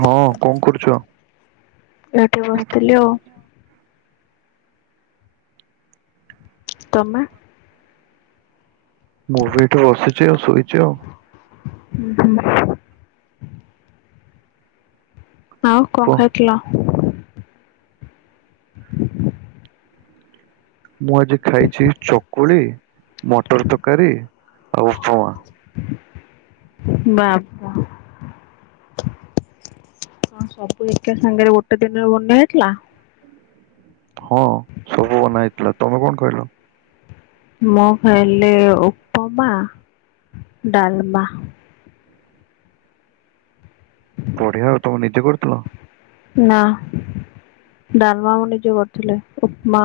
ହଁ କଣ କରୁଛ? ଏଠି ବସିଥିଲି ଆଉ। ତମା। ମୁଭିଏଠି ବସିଛି ଆଉ ଶୋଇଛି ଆଉ। ଉଁ ହୁଁ। ଆଉ କଣ କୁହ ଖାଇଥିଲ? [inaudible] ମୁଁ ଆଜି ଖାଇଛି ଚକୁଳି ମଟର ତରକାରୀ ଆଉ ଉପମା। ବା ବା କଣ ସବୁ ଏକା ସାଙ୍ଗରେ ଗୋଟେ ଦିନରେ ବନା ହେଇଥିଲା। ହଁ ସବୁ ବନା ହେଇଥିଲା। ତମେ କଣ ଖାଇଲ? ମୁଁ ଖାଇଲି ଉପମା, ଡାଲମା। ବଢିଆ ଆଉ ତମେ ନିଜେ କରିଥିଲ? ନା ଡାଲମା ମୁଁ ନିଜେ କରିଥିଲି। ଉପମା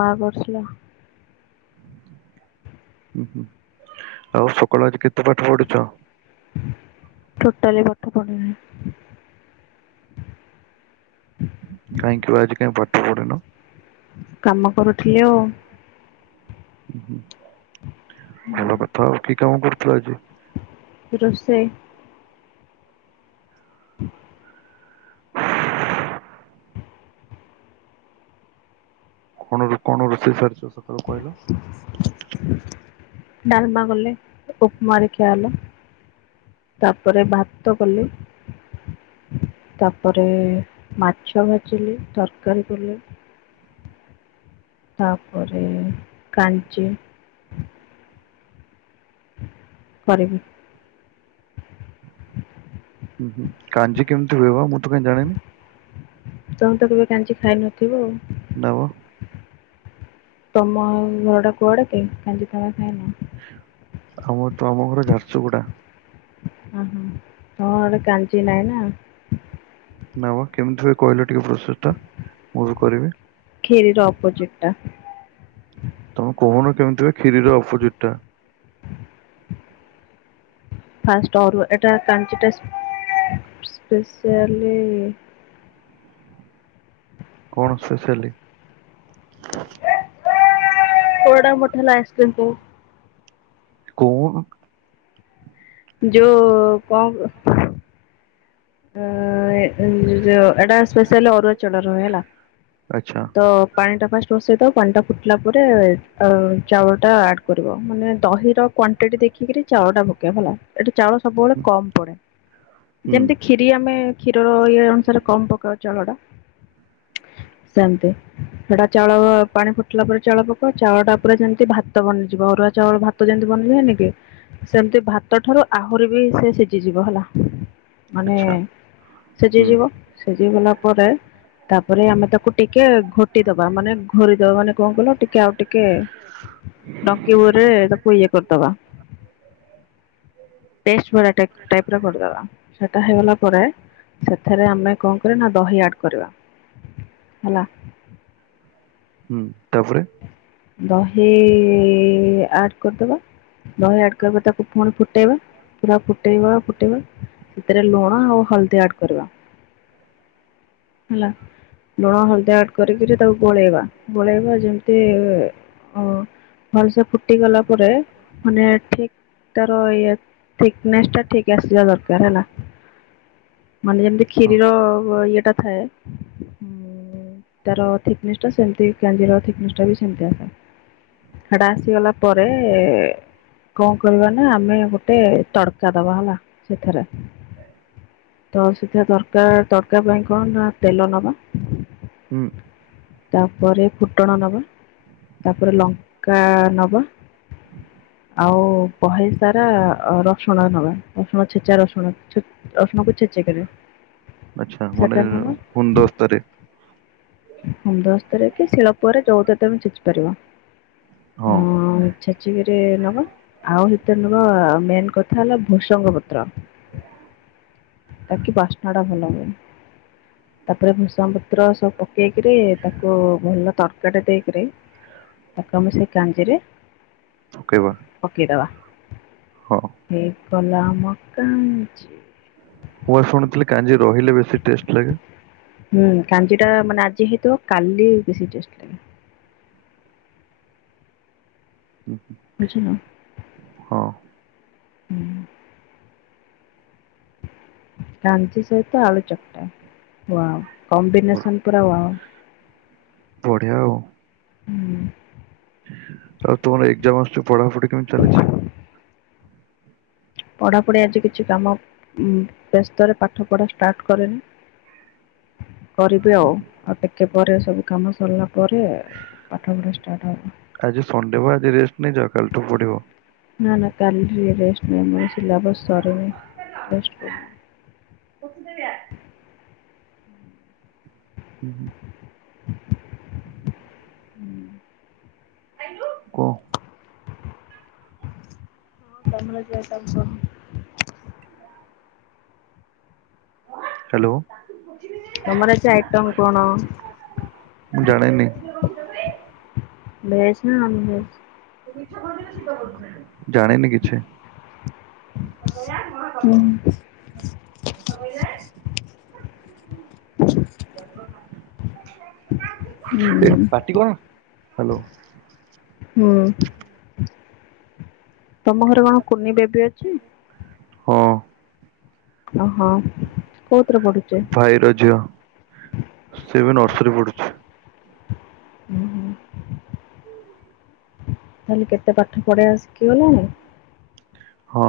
ମା କରିଥିଲେ। ହୁଁ ହୁଁ ଆଉ ସକାଳୁ ଆଜି କେତେ ପାଠ ପଢୁଛ? ଟୋଟାଲି ପାଠ ପଢିନି କାହିଁକି ତୁ ଆଜି କାଇଁ ପାଠ ପଢିନ। କାମ କରୁଥିଲି ଆଉ। ହୁଁ ହୁଁ। ଭଲ କଥା ଆଉ କି କାମ କରୁଛୁ। ତୁ ଆଜି। ରୋଷେଇ। କଣରୁ କଅଣ ରୋଷେଇ ସାରିଛ ସବୁ? କଣ କହିଲ। ଡାଲମା କଲେ ଉପମାର ଖିଆ ହେଲା ତାପରେ ଭାତ କଲି ତାପରେ ମାଛ ଭାଜିଲି ତରକାରୀ କଲି। ତାପରେ କାଞ୍ଜି କରିବି। ହୁଁ ହୁଁ କାଞ୍ଜି କେମିତି ହୁଏ ମୁଁ? ତ କାଇଁ ଜାଣିନି। ତମେ ତ କେବେ କାଞ୍ଜି ଖାଇନଥିବ ଆଉ। ନା ମ ତମ ଘର ଟା କୁଆଡେ କି କାଞ୍ଜି ତମେ ଖାଇନ? ଆମର ତ ଆମ ଘର ଝାରସୁଗୁଡା। ଓ ହୋ ତମ ଆଡେ କାଞ୍ଜି ନାହିଁ ନା। ନାଁ ମ କେମିତି ହୁଏ କହିଲ ଟିକେ। ପ୍ରୋସେସ ଟା ମୁଁ ବି କରିବି। ଖିରି ର ଅପଜିଟି ଟା। ତମେ କହୁନ କେମିତି ହୁଏ କ୍ଷୀରିର ଅପୋଜିଟ ଟା। ଫାଷ୍ଟ ଅରୁଆ ଏଟା କାଞ୍ଜି ଟା ସ୍ପେସିଆଲି। କଣ ସ୍ପେସିଆଲି? ପୋଡ଼ ମୋଠାଲା ଆଇସିକ୍ରିମ କୁ। କଁ ଉଁ। ଯୋଉ କଣ ଆ ଇ ଏଟା ସ୍ପେସିଆଲି ଅରୁଆ ଚାଉଳ ରେ ହୁଏ। ଆଚ୍ଛା ତ ପାଣି ଟା। ଫାଷ୍ଟ ରୋଷେଇଦ ପାଣିଟା ଫୁଟିଲା ପରେ ଚାଉଳଟା ଆଡ଼୍ କରିବ ମାନେ ଦହିର କ୍ୱାଣ୍ଟି ଦେଖିକିରି ଚାଉଳଟା ପକେଇବ ହେଲା। ଏଠି ଚାଉଳ ସବୁବେଳେ ହୁଁ କମ ପଡେ ହୁଁ, ଯେମିତି। କ୍ଷୀରି ଆମେ କ୍ଷୀରର ଇଏ ଅନୁସାରେ କମ। ଚାଉଳ ଟା ସେମତି ସେଟା ଚାଉଳ ପାଣି ଫୁଟିଲା ପରେ ଚାଉଳ ପକାଉ ଚାଉଳ ଟା ପୁରା ଯେମତି ଭାତ ବନିଯିବ ଅରୁଆ ଚାଉଳ ଭାତ ଯେମିତି ବନିଯିବନି କି ସେମିତି ଭାତ ଠାରୁ ଆହୁରି ବି ସେ ସିଝିଯିବ ହେଲା। ମାନେ ଆଚ୍ଛା ହୁଁ ସିଝିଯିବ ସିଝିଗଲା ପରେ ତାପରେ ଆମେ ତାକୁ ଟିକେ ଘୋଟି ଦବା ମାନେ ଘୋରିଦବା ମାନେ କଣ କହିଲ ଟିକେ ଆଉ ଟିକେ ଡଙ୍କିିବରେ ତାକୁ ଇଏ କରିଦେବା ପେଷ୍ଟ ଭଳିଆ ଟା ଟାଇପ୍ର କରିଦେବା। ସେଟା ହେଇଗଲା ପରେ ସେଥିରେ ଆମେ କଣ କରିବା ନା ଦହି ଆଡ କରିବା ହେଲା। ହୁଁ ତାପରେ ଦହି ଆଡ କରିଦବା ଦହି ଆଡ କରିବା ତାକୁ ଫୁଣି ଫୁଟା। ବା ପୁରା ଫୁଟେଇବା ଫୁଟେଇବା ସେଥିରେ ଲୁଣ ଆଉ ହଳଦୀ ଆଡ କରିବା ହେଲା ଲୁଣ ହଲ ଦ୍ୟାଟ୍ କରିକିରି ତାକୁ ଗୋଳେଇବା ଗୋଳେଇବା ଯେମିତି ଓ ଭଲ ସେ ଫୁଟି ଗଲା ପରେ ମାନେ ଠିକ ତାର ଇଏ ଥିକ୍ ନେସ୍ ଟା ଠିକ୍ ଆସିବା ଦରକାର। ହେଲା ମାନେ ଯେମିତି ହଁ କ୍ଷିରୀର ଇଏ ଟା ଥାଏ। ତାର ଥିକନେସ୍ ଟା ସେମତି କାଞ୍ଜିର ଥିକନେସ୍ ଟା ବି ସେମତିଆ। ହାଡ଼ା ଆସିଗଲା ପରେ କଣ କରିବା ନା ଆମେ ଗୋଟେ ତଡ଼କା ଦବା ହେଲା ସେଥିରେ ତ ସେଥିରେ ତରକା ତଡ଼କା ପାଇଁ କଣ ନା ତେଲ ନବା ହୁଁ ତାପରେ ଫୁଟଣ ନବା ତାପରେ ଲଙ୍କା ନ ଆଉ ବହେ ସାରା ରସୁଣ ନବା ରସୁଣ ଛେଚା ରସୁଣ ରସୁଣକୁ ଛେଚେ କିରି ଆଚ୍ଛା ମାନେ ସେଟା ନବା। ଗୁଣ୍ଡସ୍ତରେ ହେମନ୍ଦସ୍ତରେ କି ଶିଳପୁଆରେ ଯଉ ତମେ ଛେଚୁ କରିବ। ହଁ ଛେଚିବି। ରେ ନବା ଆଉ ସେତରେ ମେନ୍ କଥା ହେଲା ଭୁସଙ୍ଗ ପତ୍ର ତାକି ବାସ୍ନା ଟା ଭଲ ହୁଏ। ତାପରେ ଭୁସଙ୍ଗ ପତ୍ର ସବୁ ପକେଇ କିରି ତାକୁ ଭଲ ତରକାରୀ ଟା ଦେଇ କିରି। ପକା ମ ସେ କାଞ୍ଜିରେ ପକେଇବା ପକେଇ ଦେବା। ହଁ। ପଲା ମକା ଛି ମୁଁ ଶୁଣିୁଥିଲି କାଞ୍ଜି ରହିଲେ ବେଶ ଟଷ୍ଟ ଲାଗେ। ହୁଁ କାଞ୍ଜିୁ ଟା ମାନେ ଆଜି ହତୁ କାଲି ବେଶୀ ଟେଷ୍ଟ ଲାଗେ। ହୁଁ। ବୁଝିଲ। ହଁ। ହୁଁ। କାଞ୍ଚି ସହିତ ଆଲୁ ଚକଟା ୱାଓ। କମ୍ବିନେସନ୍ ପୁରା ୱାଓ। ବଢ଼ିଆ ଆଉ। ହୁଁ ଆଉ ତୁମର ଏଗଜାମ୍ ଆସୁଚ ପଢାପଢି କେମିତି ଚାଲିଛି। ପଢାପଢ଼ି ଆଜି କିଛି କାମ ବ୍ୟସ୍ତରେ ପାଠ ପଢା ଷ୍ଟାର୍ଟ କରେନି। କରିବି ଆଉ ଆଉ ଟିକେ। ଘରେ ସବୁ କାମ ସରିଲା। ପରେ ପାଠ ପଢ଼ା ଷ୍ଟାର୍ଟ ହେବ ଆଜି ସନଡେ ବା ଆଜି ରେଷ୍ଟ ନେଇ ଯ କଲିଠୁ ପଡି଼ବ। ନା ନା କାଲି ରେଷ୍ଟ ମୁ ସିଲବସ୍ ସରିନି। [inaudible] ହୁଁ ହୁଁ। ହୁଁ। କୁହ [unintelligible] ହ୍ୟାଲୋ। ତମର ଆଜି ଆଇଟମ୍ କଣ? ମୁଁ ଜାଣିନି ଭେଜ ନା ନନ୍ ଭେଜ? ଜାଣିନି କିଛି ହୁଁ [inaudible] ଏ ହୁଁ ପାଟି କଣ? ହାଲୋ ହୁଁ ତମ ଘରେ କଣ କୁନି ଵେବି ଅଛି? [inaudible] ହଁ ଓହୋ। କୋଉଥିରେ ପଢୁଛି? ଭାଇର ଝିଅ। ସେ ଏବେ ନର୍ସରୀ ପଢୁ ହୁଁ ତାହେଲେ କେତେ ପାଠ ପଢେଇ ବା ଶିଖି ଗଲୁଣୀ ହଁ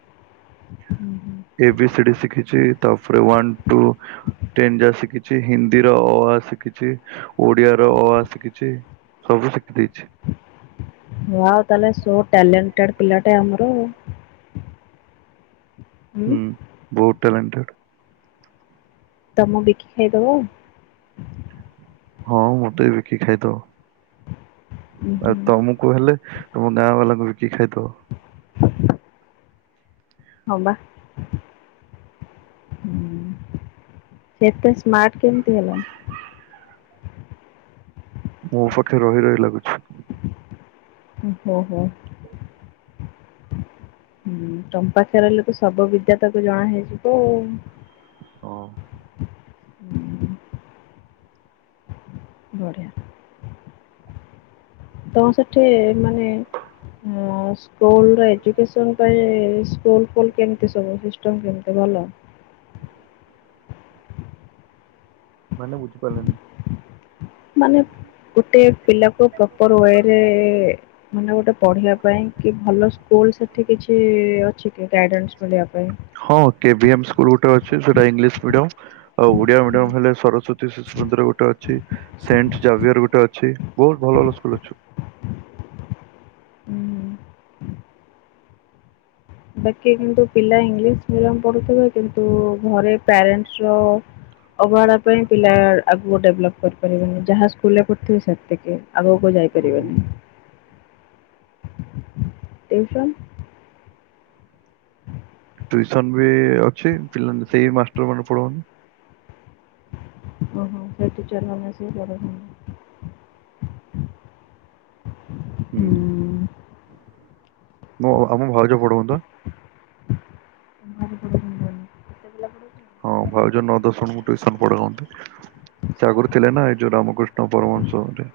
ହୁଁ ଏ ବି ସି ଡି ଶିଖିଛି ତାପରେ ୱାନ୍, ଟୁ, ଟେନ୍ ଯାଏ ଶିଖିଛି। ହିନ୍ଦୀ ର ଅ ଆ ଶିଖିଛି। ଓଡ଼ିଆ ର ଅ ଆ ଶିଖିଛି। ସବୁ ଶିଖି ଦେଇଛି। ହଁ ଆଉ ତାହେଲେ ସୋ ଟ୍ୟାଲେଣ୍ଟେଡ୍ ପିଲାଟେ ଆମର। ହୁଁ ବୋହୁତ୍ ଟାଲେଣ୍ଟଡ୍ ତମ ବିକି ଖାଇଦବ ହଁ ମୋତେ ବିକି ଖାଇଦଵ। ଉଁ ହୁଁ ଆଉ ତମକୁ ହେଲେ ତମ ଗାଁ ବାଲାଙ୍କୁ ବିିକି ଖାଇଦବ। ହବା, ସେଏତେ ସ୍ମାର୍ଟ କେମିତି ହେଲା? ମୋ ପାଖେ ରହି ରହି ଲାଗୁଛି ହୋ ହୋ ହୁଁ ତମ ପାଖରେ ରହିଲେ ତ ସବୁ ବିଦ୍ୟା ତାକୁ ଜଣା ହେଇ ଯିବ। ହଁ ବଢିଆ ତ ସେଠି ମାନେ ହଁ ସ୍କୁଲ୍ ର ଏଜୁକେଶନ୍ ପାଇଁ ସ୍କୁଲ୍, ଫୁଲ୍ କେମିତି ସବୁ ସିଷ୍ଟମ୍ କେମିତି ଭଲ? ମାନେ ବୁଝିପାରିଲାନି? ମାନେ? ଗୋଟେ ପିଲାକୁ ପ୍ରପର ୱେରେ ମାନେ ଗୋଟେ ପଢିବା ପାଇଁ କି ଭଲ ସ୍କୁଲ ସେଠି କିଛି ଅଛି? ଠିକରେ ଗାଇଡାନ୍ସ ବନେଇବା ପାଇଁ ହଁ କେ ଏ ସ୍କୁଲ ଗୋଟେ ଅଛି ସେଟା ଇଂଲିଶ ମିଡିୟମ ଆଉ ଓଡିଆ ହୁଁ ମିଡିୟମ ହେଲେ ସରସ୍ଵତୀ ଶିଶୁ ମନ୍ଦିର ଗୋଟେ ଅଛି, ସେଣ୍ଟ ଜାଭିୟର ଗୋଟେ ଅଛି, ବହୁତ ଭଲ ଭଲ ସ୍କୁଲ ଅଛି। ହୁଁ। ବାକି କିନ୍ତୁ ପିଲା ଇଂଲିଶ ମିଡିୟମ ପଢୁଥିବେ କିନ୍ତୁ ଘରେ ପ୍ୟାରେଣ୍ଟସ ର ଅବହେଳା ପାଇଁ ପିଲା ଆଗକୁ ଡେଭଲପ୍ କରିପାରିବେନି ଯାହା ସ୍କୁଲରେ ପଢୁଥିବେ ସେତିକି ଆଗକୁ ଯାଇପାରିବନି ଟିୟୁସନ୍ ଟିୟୁସନ୍ ବି ଅଛି ପିଲାଙ୍କୁ ସେଇ ମାଷ୍ଟର୍ ମାନେ ପଢ଼ଉ [unintelligible] ହୁଁ ମୁ ଆମ ଘରେ ପଢୁଅନ୍ତା [unintelligible] ହଁ ଭାଉଜ ନଅ ଦଶଣଙ୍କୁସନ ପଢନ୍ତି। ସାଗର ଥିଲେ ନା ଏଇ ଯୋଉ ରାମ। କୃଷ୍ଣପରମା ସହୁରେ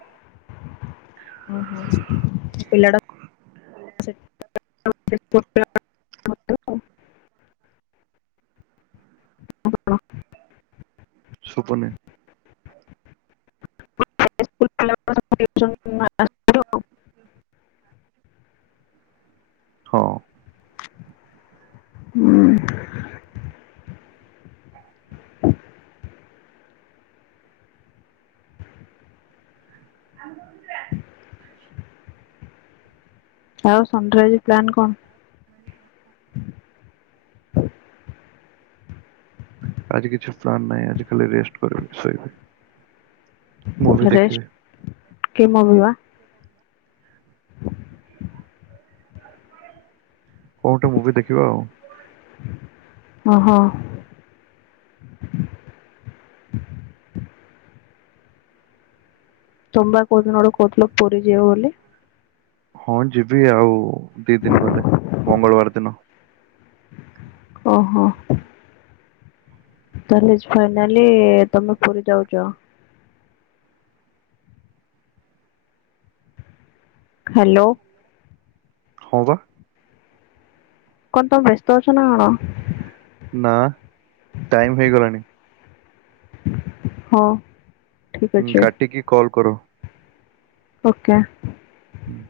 ଓ ହୋ ପିଲା [unintelligible] ହ ସୁବୁନି, ସ୍ ଖ ଟିସନ ଆ ହଁ ହୁଁ ଆମ ଆଉ ସନାଇଜ ପ୍ଲାନ କଣ ଆଜି କିଛି ପ୍ାନ ନାହିଁ ଆଜି ଖାଲି ରେଷ୍ଟ କରିବି ଶୋଇବି ମୁଁ ବି ଦେଖିବି କେମ ଅବିବା କଉଠେ ମୁଭି ଦେଖିବା ଆଉ ଓହୋ ତବାା କହୁଦ ନୋଡ କହୁଥିଲଥିଲ ପରି ଯବ ବୋଲି ହଁ ଯିବି ଆଉ ଦି ଦିନ ଗଲେ ମଙ୍ଗଳବାର ନ ଓ ହୋ ତାହେ ଫାଇନାଲି ତମେ ପୁରୀ ଯାଉଛ ହ୍ୟାଲୋ ହଉ ତ କନ୍ତ ବ୍ୟସ୍ତୋଚନା କଣ ନା ଟାଇମ ହେଇଗଲାଣି ହଁ ଠିକ ହୁଁ ଅଛି କାଟିକି କଲ୍ କର ଓକେ ହୁଁ